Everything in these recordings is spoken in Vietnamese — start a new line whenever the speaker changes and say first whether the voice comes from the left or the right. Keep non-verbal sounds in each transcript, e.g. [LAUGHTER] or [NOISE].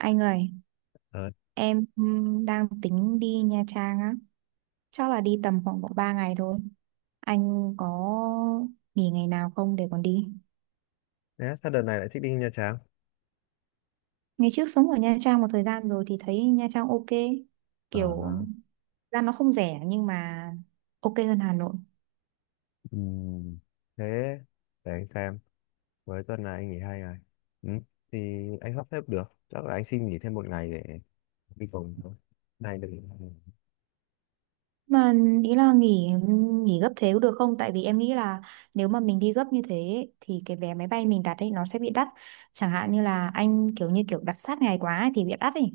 right: Anh ơi,
left: Ờ,
right: em đang tính đi Nha Trang á. Chắc là đi tầm khoảng độ 3 ngày thôi. Anh có nghỉ ngày nào không để còn đi?
left: thế sao đợt này lại thích đi Nha Trang?
right: Ngày trước sống ở Nha Trang một thời gian rồi thì thấy Nha Trang ok. Kiểu
left: Ờ,
right: ra nó không rẻ nhưng mà ok hơn Hà Nội.
left: ừm, Thế để anh xem, với tuần này anh nghỉ 2 ngày. Ừ, thì anh sắp xếp được, chắc là anh xin nghỉ thêm 1 ngày để đi cùng thôi. Này được.
right: Mà ý là nghỉ nghỉ gấp thế có được không? Tại vì em nghĩ là nếu mà mình đi gấp như thế ấy, thì cái vé máy bay mình đặt ấy nó sẽ bị đắt. Chẳng hạn như là anh kiểu như kiểu đặt sát ngày quá ấy thì bị đắt ấy.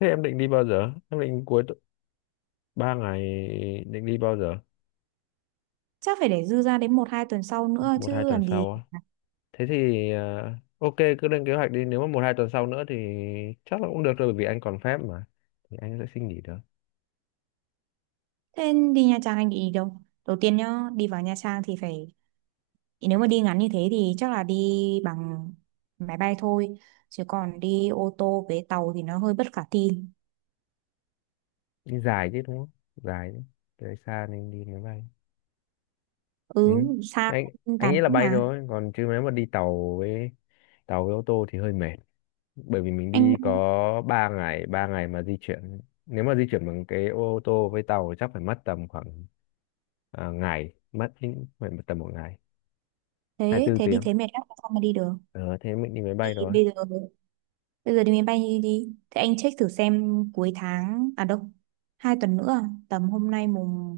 left: Thế em định đi bao giờ? Em định 3 ngày định đi bao giờ?
right: Chắc phải để dư ra đến một hai tuần sau nữa
left: Một hai
right: chứ
left: tuần
right: làm gì.
left: sau á. Thế thì ok cứ lên kế hoạch đi, nếu mà một hai tuần sau nữa thì chắc là cũng được rồi bởi vì anh còn phép mà. Thì anh sẽ xin nghỉ được.
right: Thế đi Nha Trang anh định đi đâu đầu tiên nhá, đi vào Nha Trang thì phải nếu mà đi ngắn như thế thì chắc là đi bằng máy bay thôi, chứ còn đi ô tô với tàu thì nó hơi bất khả thi.
left: Đi dài chứ đúng không? Dài chứ. Tới xa nên đi máy bay.
right: Ừ
left: Ừ.
right: xa,
left: Anh anh
right: tàn
left: nghĩ là
right: cũng
left: bay
right: mà
left: thôi, còn chứ nếu mà đi tàu với ô tô thì hơi mệt, bởi vì mình đi có
right: anh,
left: 3 ngày, 3 ngày mà di chuyển, nếu mà di chuyển bằng cái ô tô với tàu thì chắc phải mất tầm khoảng ngày mất đến, phải mất tầm một ngày,
right: thế
left: 24
right: thế đi
left: tiếng.
right: thế mệt lắm sao mà đi được.
left: Ờ, Thế mình đi máy
right: Thì
left: bay rồi.
right: bây giờ đi máy bay đi, đi. Thế anh check thử xem cuối tháng đâu hai tuần nữa à? Tầm hôm nay mùng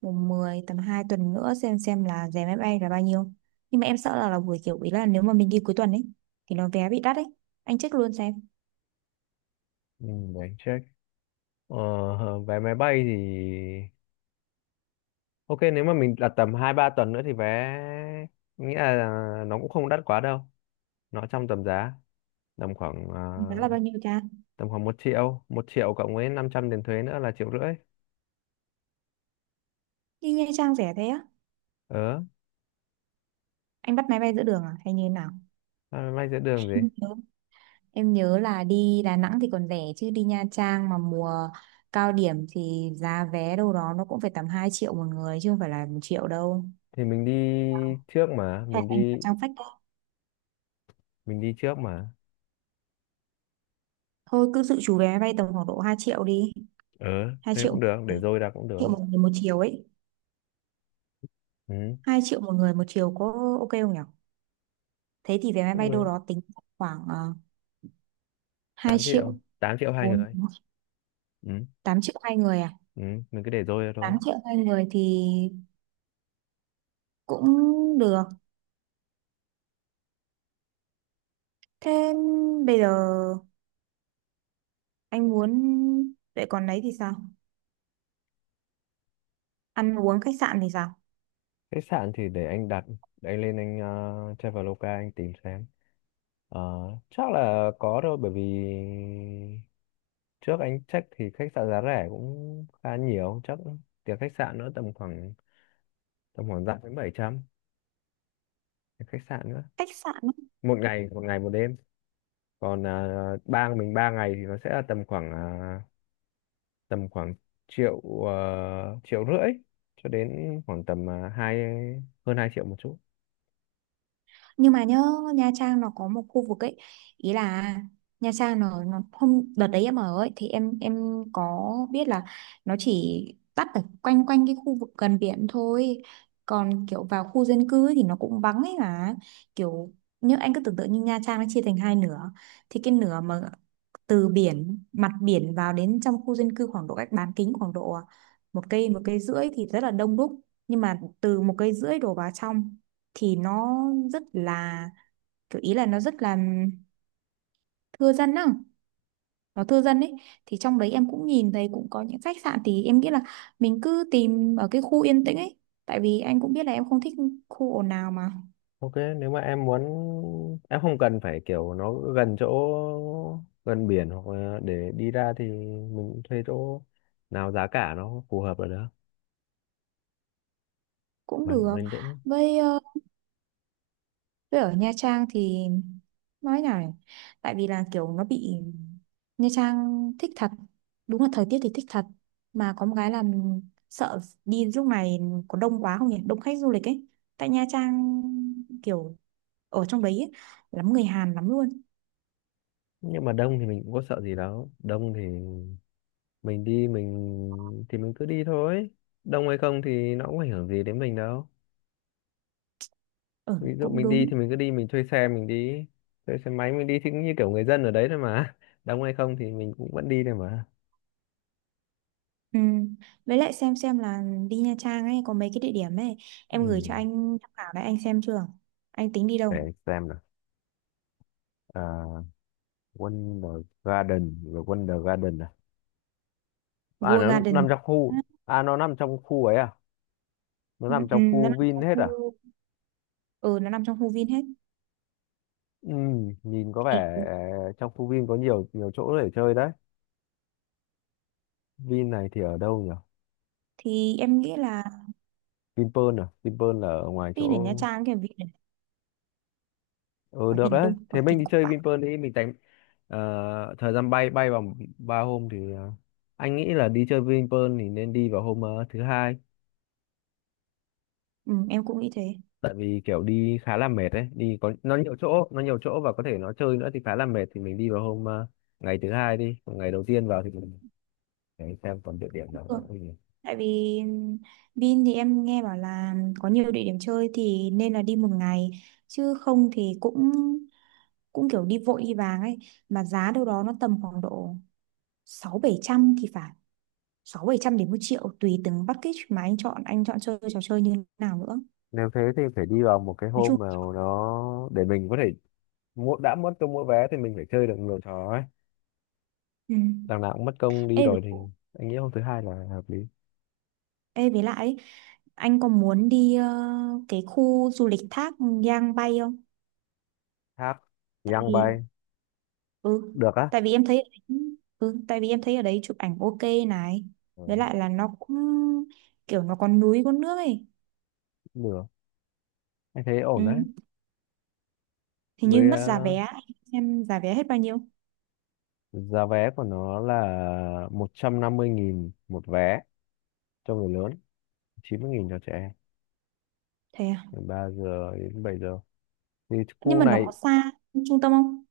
right: mùng mười, tầm 2 tuần nữa xem là giá máy bay là bao nhiêu, nhưng mà em sợ là buổi kiểu ý là nếu mà mình đi cuối tuần ấy thì nó vé bị đắt ấy. Anh check luôn xem
left: Ừ, để anh check. Vé máy bay thì ok, nếu mà mình đặt tầm hai ba tuần nữa thì vé, nghĩa là nó cũng không đắt quá đâu, nó trong tầm giá tầm khoảng
right: giá là bao nhiêu cha.
left: một triệu cộng với 500 tiền thuế nữa là triệu rưỡi.
right: Đi Nha Trang rẻ thế á?
left: ờ
right: Anh bắt máy bay giữa đường à hay như thế nào?
left: Vay giữa đường gì?
right: Em nhớ em nhớ là đi Đà Nẵng thì còn rẻ, chứ đi Nha Trang mà mùa cao điểm thì giá vé đâu đó nó cũng phải tầm 2 triệu một người chứ không phải là một triệu đâu.
left: Thì mình đi trước mà,
right: Hay
left: mình
right: anh vào
left: đi,
right: trang phách,
left: mình đi trước mà.
right: thôi cứ dự trù vé máy bay tầm khoảng độ 2 triệu đi.
left: ờ
right: Hai
left: Thế
right: triệu
left: cũng được, để dôi ra cũng được.
right: triệu một người một chiều ấy.
left: Ừ,
right: Hai triệu một người một chiều có ok không nhỉ? Thế thì vé máy
left: cũng
right: bay đâu
left: được.
right: đó tính khoảng 2
left: tám
right: triệu
left: triệu 8 triệu hai
right: 4,
left: người Ừ.
right: 8 triệu hai người à?
left: Ừ, mình cứ để dôi ra thôi.
right: 8 triệu hai người thì cũng được. Thế bây giờ anh muốn vậy, còn đấy thì sao? Ăn uống khách sạn thì sao?
left: Khách sạn thì để anh đặt, để anh lên anh Traveloka anh tìm xem. ờ Chắc là có thôi, bởi vì trước anh check thì khách sạn giá rẻ cũng khá nhiều, chắc tiền khách sạn nữa tầm khoảng dặm đến 700 cái khách sạn nữa,
right: Khách sạn á,
left: một ngày, một đêm. Còn bang mình 3 ngày thì nó sẽ là tầm khoảng tầm khoảng triệu, triệu rưỡi cho đến khoảng tầm hơn 2 triệu một chút.
right: nhưng mà nhớ Nha Trang nó có một khu vực ấy. Ý là Nha Trang nó hôm đợt đấy em ở ấy thì em có biết là nó chỉ tắt ở quanh quanh cái khu vực gần biển thôi, còn kiểu vào khu dân cư ấy thì nó cũng vắng ấy mà. Kiểu như anh cứ tưởng tượng như Nha Trang nó chia thành hai nửa, thì cái nửa mà từ biển, mặt biển vào đến trong khu dân cư khoảng độ cách bán kính khoảng độ một cây rưỡi thì rất là đông đúc, nhưng mà từ một cây rưỡi đổ vào trong thì nó rất là kiểu ý là nó rất là thưa dân á, nó thưa dân ấy. Thì trong đấy em cũng nhìn thấy cũng có những khách sạn, thì em nghĩ là mình cứ tìm ở cái khu yên tĩnh ấy, tại vì anh cũng biết là em không thích khu ồn ào mà.
left: Ok, nếu mà em muốn em không cần phải kiểu nó gần chỗ, gần biển, hoặc là để đi ra thì mình cũng thuê chỗ nào giá cả nó phù hợp là được,
right: Cũng
left: mà
right: được.
left: nó yên tĩnh.
right: Với với ở Nha Trang thì nói nào nhỉ? Tại vì là kiểu nó bị, Nha Trang thích thật, đúng là thời tiết thì thích thật, mà có một cái là mình sợ đi lúc này có đông quá không nhỉ, đông khách du lịch ấy. Tại Nha Trang kiểu ở trong đấy ấy, lắm người Hàn lắm luôn.
left: Nhưng mà đông thì mình cũng có sợ gì đâu, đông thì mình đi, mình thì mình cứ đi thôi. Đông hay không thì nó cũng ảnh hưởng gì đến mình đâu.
right: Ừ
left: Ví dụ
right: cũng
left: mình đi
right: đúng.
left: thì mình cứ đi, mình thuê xe mình đi, thuê xe máy mình đi thì cũng như kiểu người dân ở đấy thôi mà [LAUGHS] đông hay không thì mình cũng vẫn đi thôi mà.
right: Ừ. Với lại xem là đi Nha Trang ấy có mấy cái địa điểm ấy em gửi cho
left: Ừ,
right: anh tham khảo đấy, anh xem chưa, anh tính đi đâu?
left: để xem nào. À, Wonder Garden, rồi Wonder Garden à? À,
right: World
left: nó nằm
right: Garden.
left: trong khu, à nó nằm trong khu ấy à? Nó
right: Ừ,
left: nằm
right: ừ,
left: trong
right: nó
left: khu
right: nằm
left: Vin
right: trong
left: hết
right: khu,
left: à?
right: ừ, nó nằm trong khu Vin hết.
left: Ừ, nhìn có
right: thì,
left: vẻ trong khu Vin có nhiều nhiều chỗ để chơi đấy. Vin này thì ở đâu nhỉ?
right: thì em nghĩ là
left: Vinpearl à? Vinpearl là ở ngoài
right: đi đến Nha
left: chỗ.
right: Trang kiểu vì
left: Ừ,
right: hỏi
left: được
right: Vin là
left: đấy,
right: đông hỏi
left: thế mình
right: kinh
left: đi
right: khủng
left: chơi
right: vãi.
left: Vinpearl đi, mình tính thời gian bay bay vào ba hôm thì, anh nghĩ là đi chơi Vinpearl thì nên đi vào hôm thứ hai,
right: Ừ, em cũng nghĩ thế.
left: tại vì kiểu đi khá là mệt đấy, đi có nó nhiều chỗ, và có thể nó chơi nữa thì khá là mệt, thì mình đi vào hôm ngày thứ hai đi, còn ngày đầu tiên vào thì mình để xem còn địa điểm nào nữa
right: Ừ.
left: không.
right: Tại vì Vin thì em nghe bảo là có nhiều địa điểm chơi thì nên là đi một ngày, chứ không thì cũng cũng kiểu đi vội đi vàng ấy, mà giá đâu đó nó tầm khoảng độ sáu bảy trăm thì phải, sáu bảy trăm đến một triệu tùy từng package mà anh chọn, anh chọn chơi trò chơi như nào nữa.
left: Nếu thế thì phải đi vào một cái
right: Nói chung
left: hôm mà nó để mình có thể mua, đã mất cho mua vé thì mình phải chơi được nhiều trò ấy,
right: ừ.
left: đằng nào cũng mất công
right: Ê,
left: đi rồi thì anh nghĩ hôm thứ hai là hợp lý.
right: ê với lại ấy, anh có muốn đi cái khu du lịch thác Giang Bay không?
left: Hát
right: Tại
left: Young
right: vì
left: bay
right: ừ
left: được á.
right: tại vì em thấy ở đấy, ừ tại vì em thấy ở đấy chụp ảnh ok này. Với
left: Ừ,
right: lại là nó cũng kiểu nó có núi có nước ấy.
left: được, anh thấy ổn đấy.
right: Ừ hình như
left: Với
right: mất giá vé, em giá vé hết bao nhiêu?
left: giá vé của nó là 150.000 một vé cho người lớn, 90.000 cho trẻ em,
right: Thế à?
left: từ 3 giờ đến 7 giờ thì
right: Nhưng
left: khu
right: mà nó có
left: này.
right: xa trung tâm không?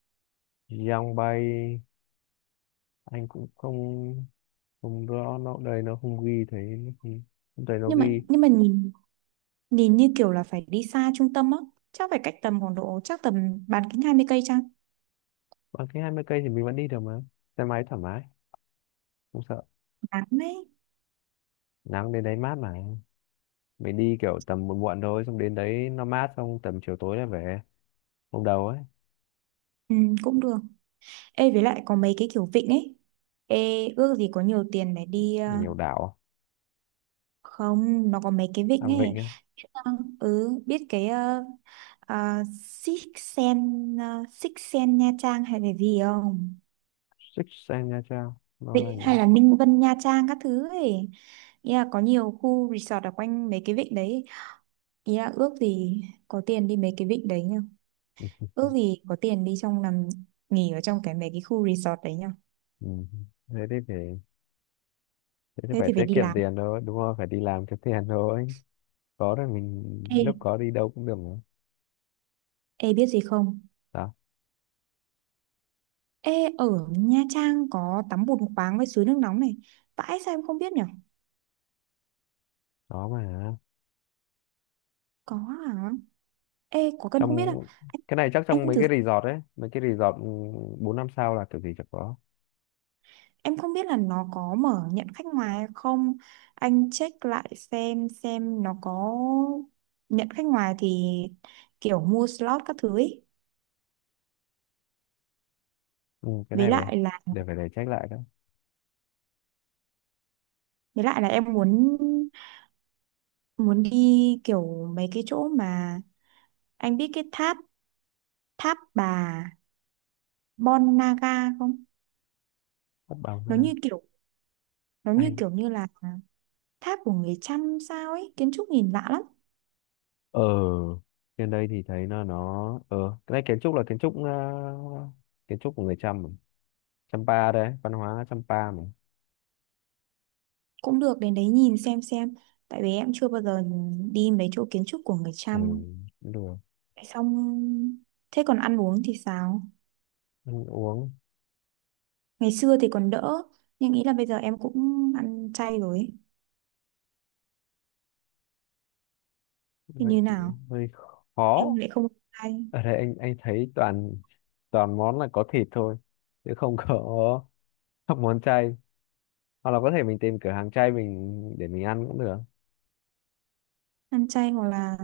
left: Young bay anh cũng không, không rõ, nó đây nó không ghi, thấy nó không, không thấy nó
right: nhưng mà
left: ghi.
right: nhưng mà nhìn nhìn như kiểu là phải đi xa trung tâm á, chắc phải cách tầm khoảng độ chắc tầm bán kính 20 cây chăng.
left: Bằng cái 20 cây thì mình vẫn đi được mà, xe máy thoải mái, không sợ
right: Bán đấy.
left: nắng, đến đấy mát mà, mình đi kiểu tầm muộn muộn thôi, xong đến đấy nó mát, xong tầm chiều tối là về, hôm đầu ấy.
right: Ừ, cũng được. Ê với lại có mấy cái kiểu vịnh ấy, ê ước gì có nhiều tiền để đi
left: Nhiều đảo.
right: không nó có mấy cái
left: À,
right: vịnh ấy.
left: vịnh á,
right: Vâng, ừ biết cái Six Sen Nha Trang hay là gì không?
left: Six Sen Nha Trang, nó là
right: Vịnh
left: gì?
right: hay là Ninh Vân Nha Trang các thứ ấy. Ý là có nhiều khu resort ở quanh mấy cái vịnh đấy. Ý là ước gì có tiền đi mấy cái vịnh đấy nhá. Ước gì có tiền đi trong nằm nghỉ ở trong cái mấy cái khu resort đấy nhá.
left: Ừ. thế thì phải thế thì
right: Thế
left: phải
right: thì phải
left: tiết
right: đi
left: kiệm
right: làm.
left: tiền thôi, đúng không, phải đi làm kiếm tiền thôi, có rồi mình
right: Ê,
left: lúc có đi đâu cũng được mà.
right: ê biết gì không?
left: Đó,
right: Ê ở Nha Trang có tắm bùn khoáng với suối nước nóng này. Vãi sao em không biết nhở?
left: đó mà
right: Có hả? Ê có cần không biết à?
left: trong,
right: anh
left: cái này chắc trong
right: Anh
left: mấy
right: thử.
left: cái resort ấy, mấy cái resort, ừ, bốn năm sao là kiểu gì chẳng có.
right: Em không biết là nó có mở nhận khách ngoài hay không. Anh check lại xem nó có nhận khách ngoài thì kiểu mua slot các thứ ấy.
left: Ừ, cái
right: Với
left: này để
right: lại là
left: để phải để check lại đó.
right: với lại là em muốn muốn đi kiểu mấy cái chỗ mà anh biết cái tháp, tháp bà Bon Naga không?
left: Mất bằng thế
right: Nó như kiểu nó như
left: này,
right: kiểu như là tháp của người Chăm sao ấy, kiến trúc nhìn lạ lắm.
left: ở trên đây thì thấy nó, cái này kiến trúc là kiến trúc, kiến trúc của người Chăm mà. Champa đấy, văn hóa Champa mà.
right: Cũng được đến đấy nhìn xem xem. Tại vì em chưa bao giờ đi mấy chỗ kiến trúc của người
left: Ừ,
right: Chăm.
left: cũng được.
right: Xong thế còn ăn uống thì sao,
left: Ăn uống
right: ngày xưa thì còn đỡ nhưng nghĩ là bây giờ em cũng ăn chay rồi ấy. Thì
left: lại
right: như nào,
left: cũng hơi
right: em
left: khó.
right: lại không ăn chay.
left: Ở đây anh thấy toàn, món là có thịt thôi, chứ không có [LAUGHS] các món chay. Hoặc là có thể mình tìm cửa hàng chay mình, để mình ăn cũng được.
right: Ăn chay hoặc là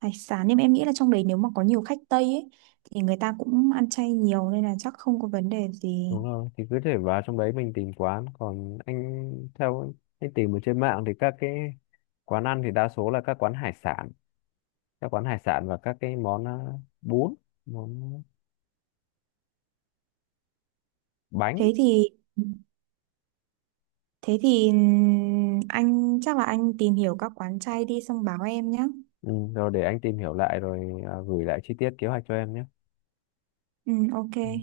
right: hải sản, nhưng mà em nghĩ là trong đấy nếu mà có nhiều khách Tây ấy thì người ta cũng ăn chay nhiều nên là chắc không có vấn đề gì.
left: Đúng rồi, thì cứ thể vào trong đấy mình tìm quán, còn anh theo anh tìm ở trên mạng thì các cái quán ăn thì đa số là các quán hải sản, các quán hải sản và các cái món bún, món bánh.
right: Thế thì thế thì anh chắc là anh tìm hiểu các quán chay đi xong báo em nhé.
left: Ừ, rồi để anh tìm hiểu lại rồi, gửi lại chi tiết kế hoạch cho em nhé.
right: Ừ ok.
left: Ừ.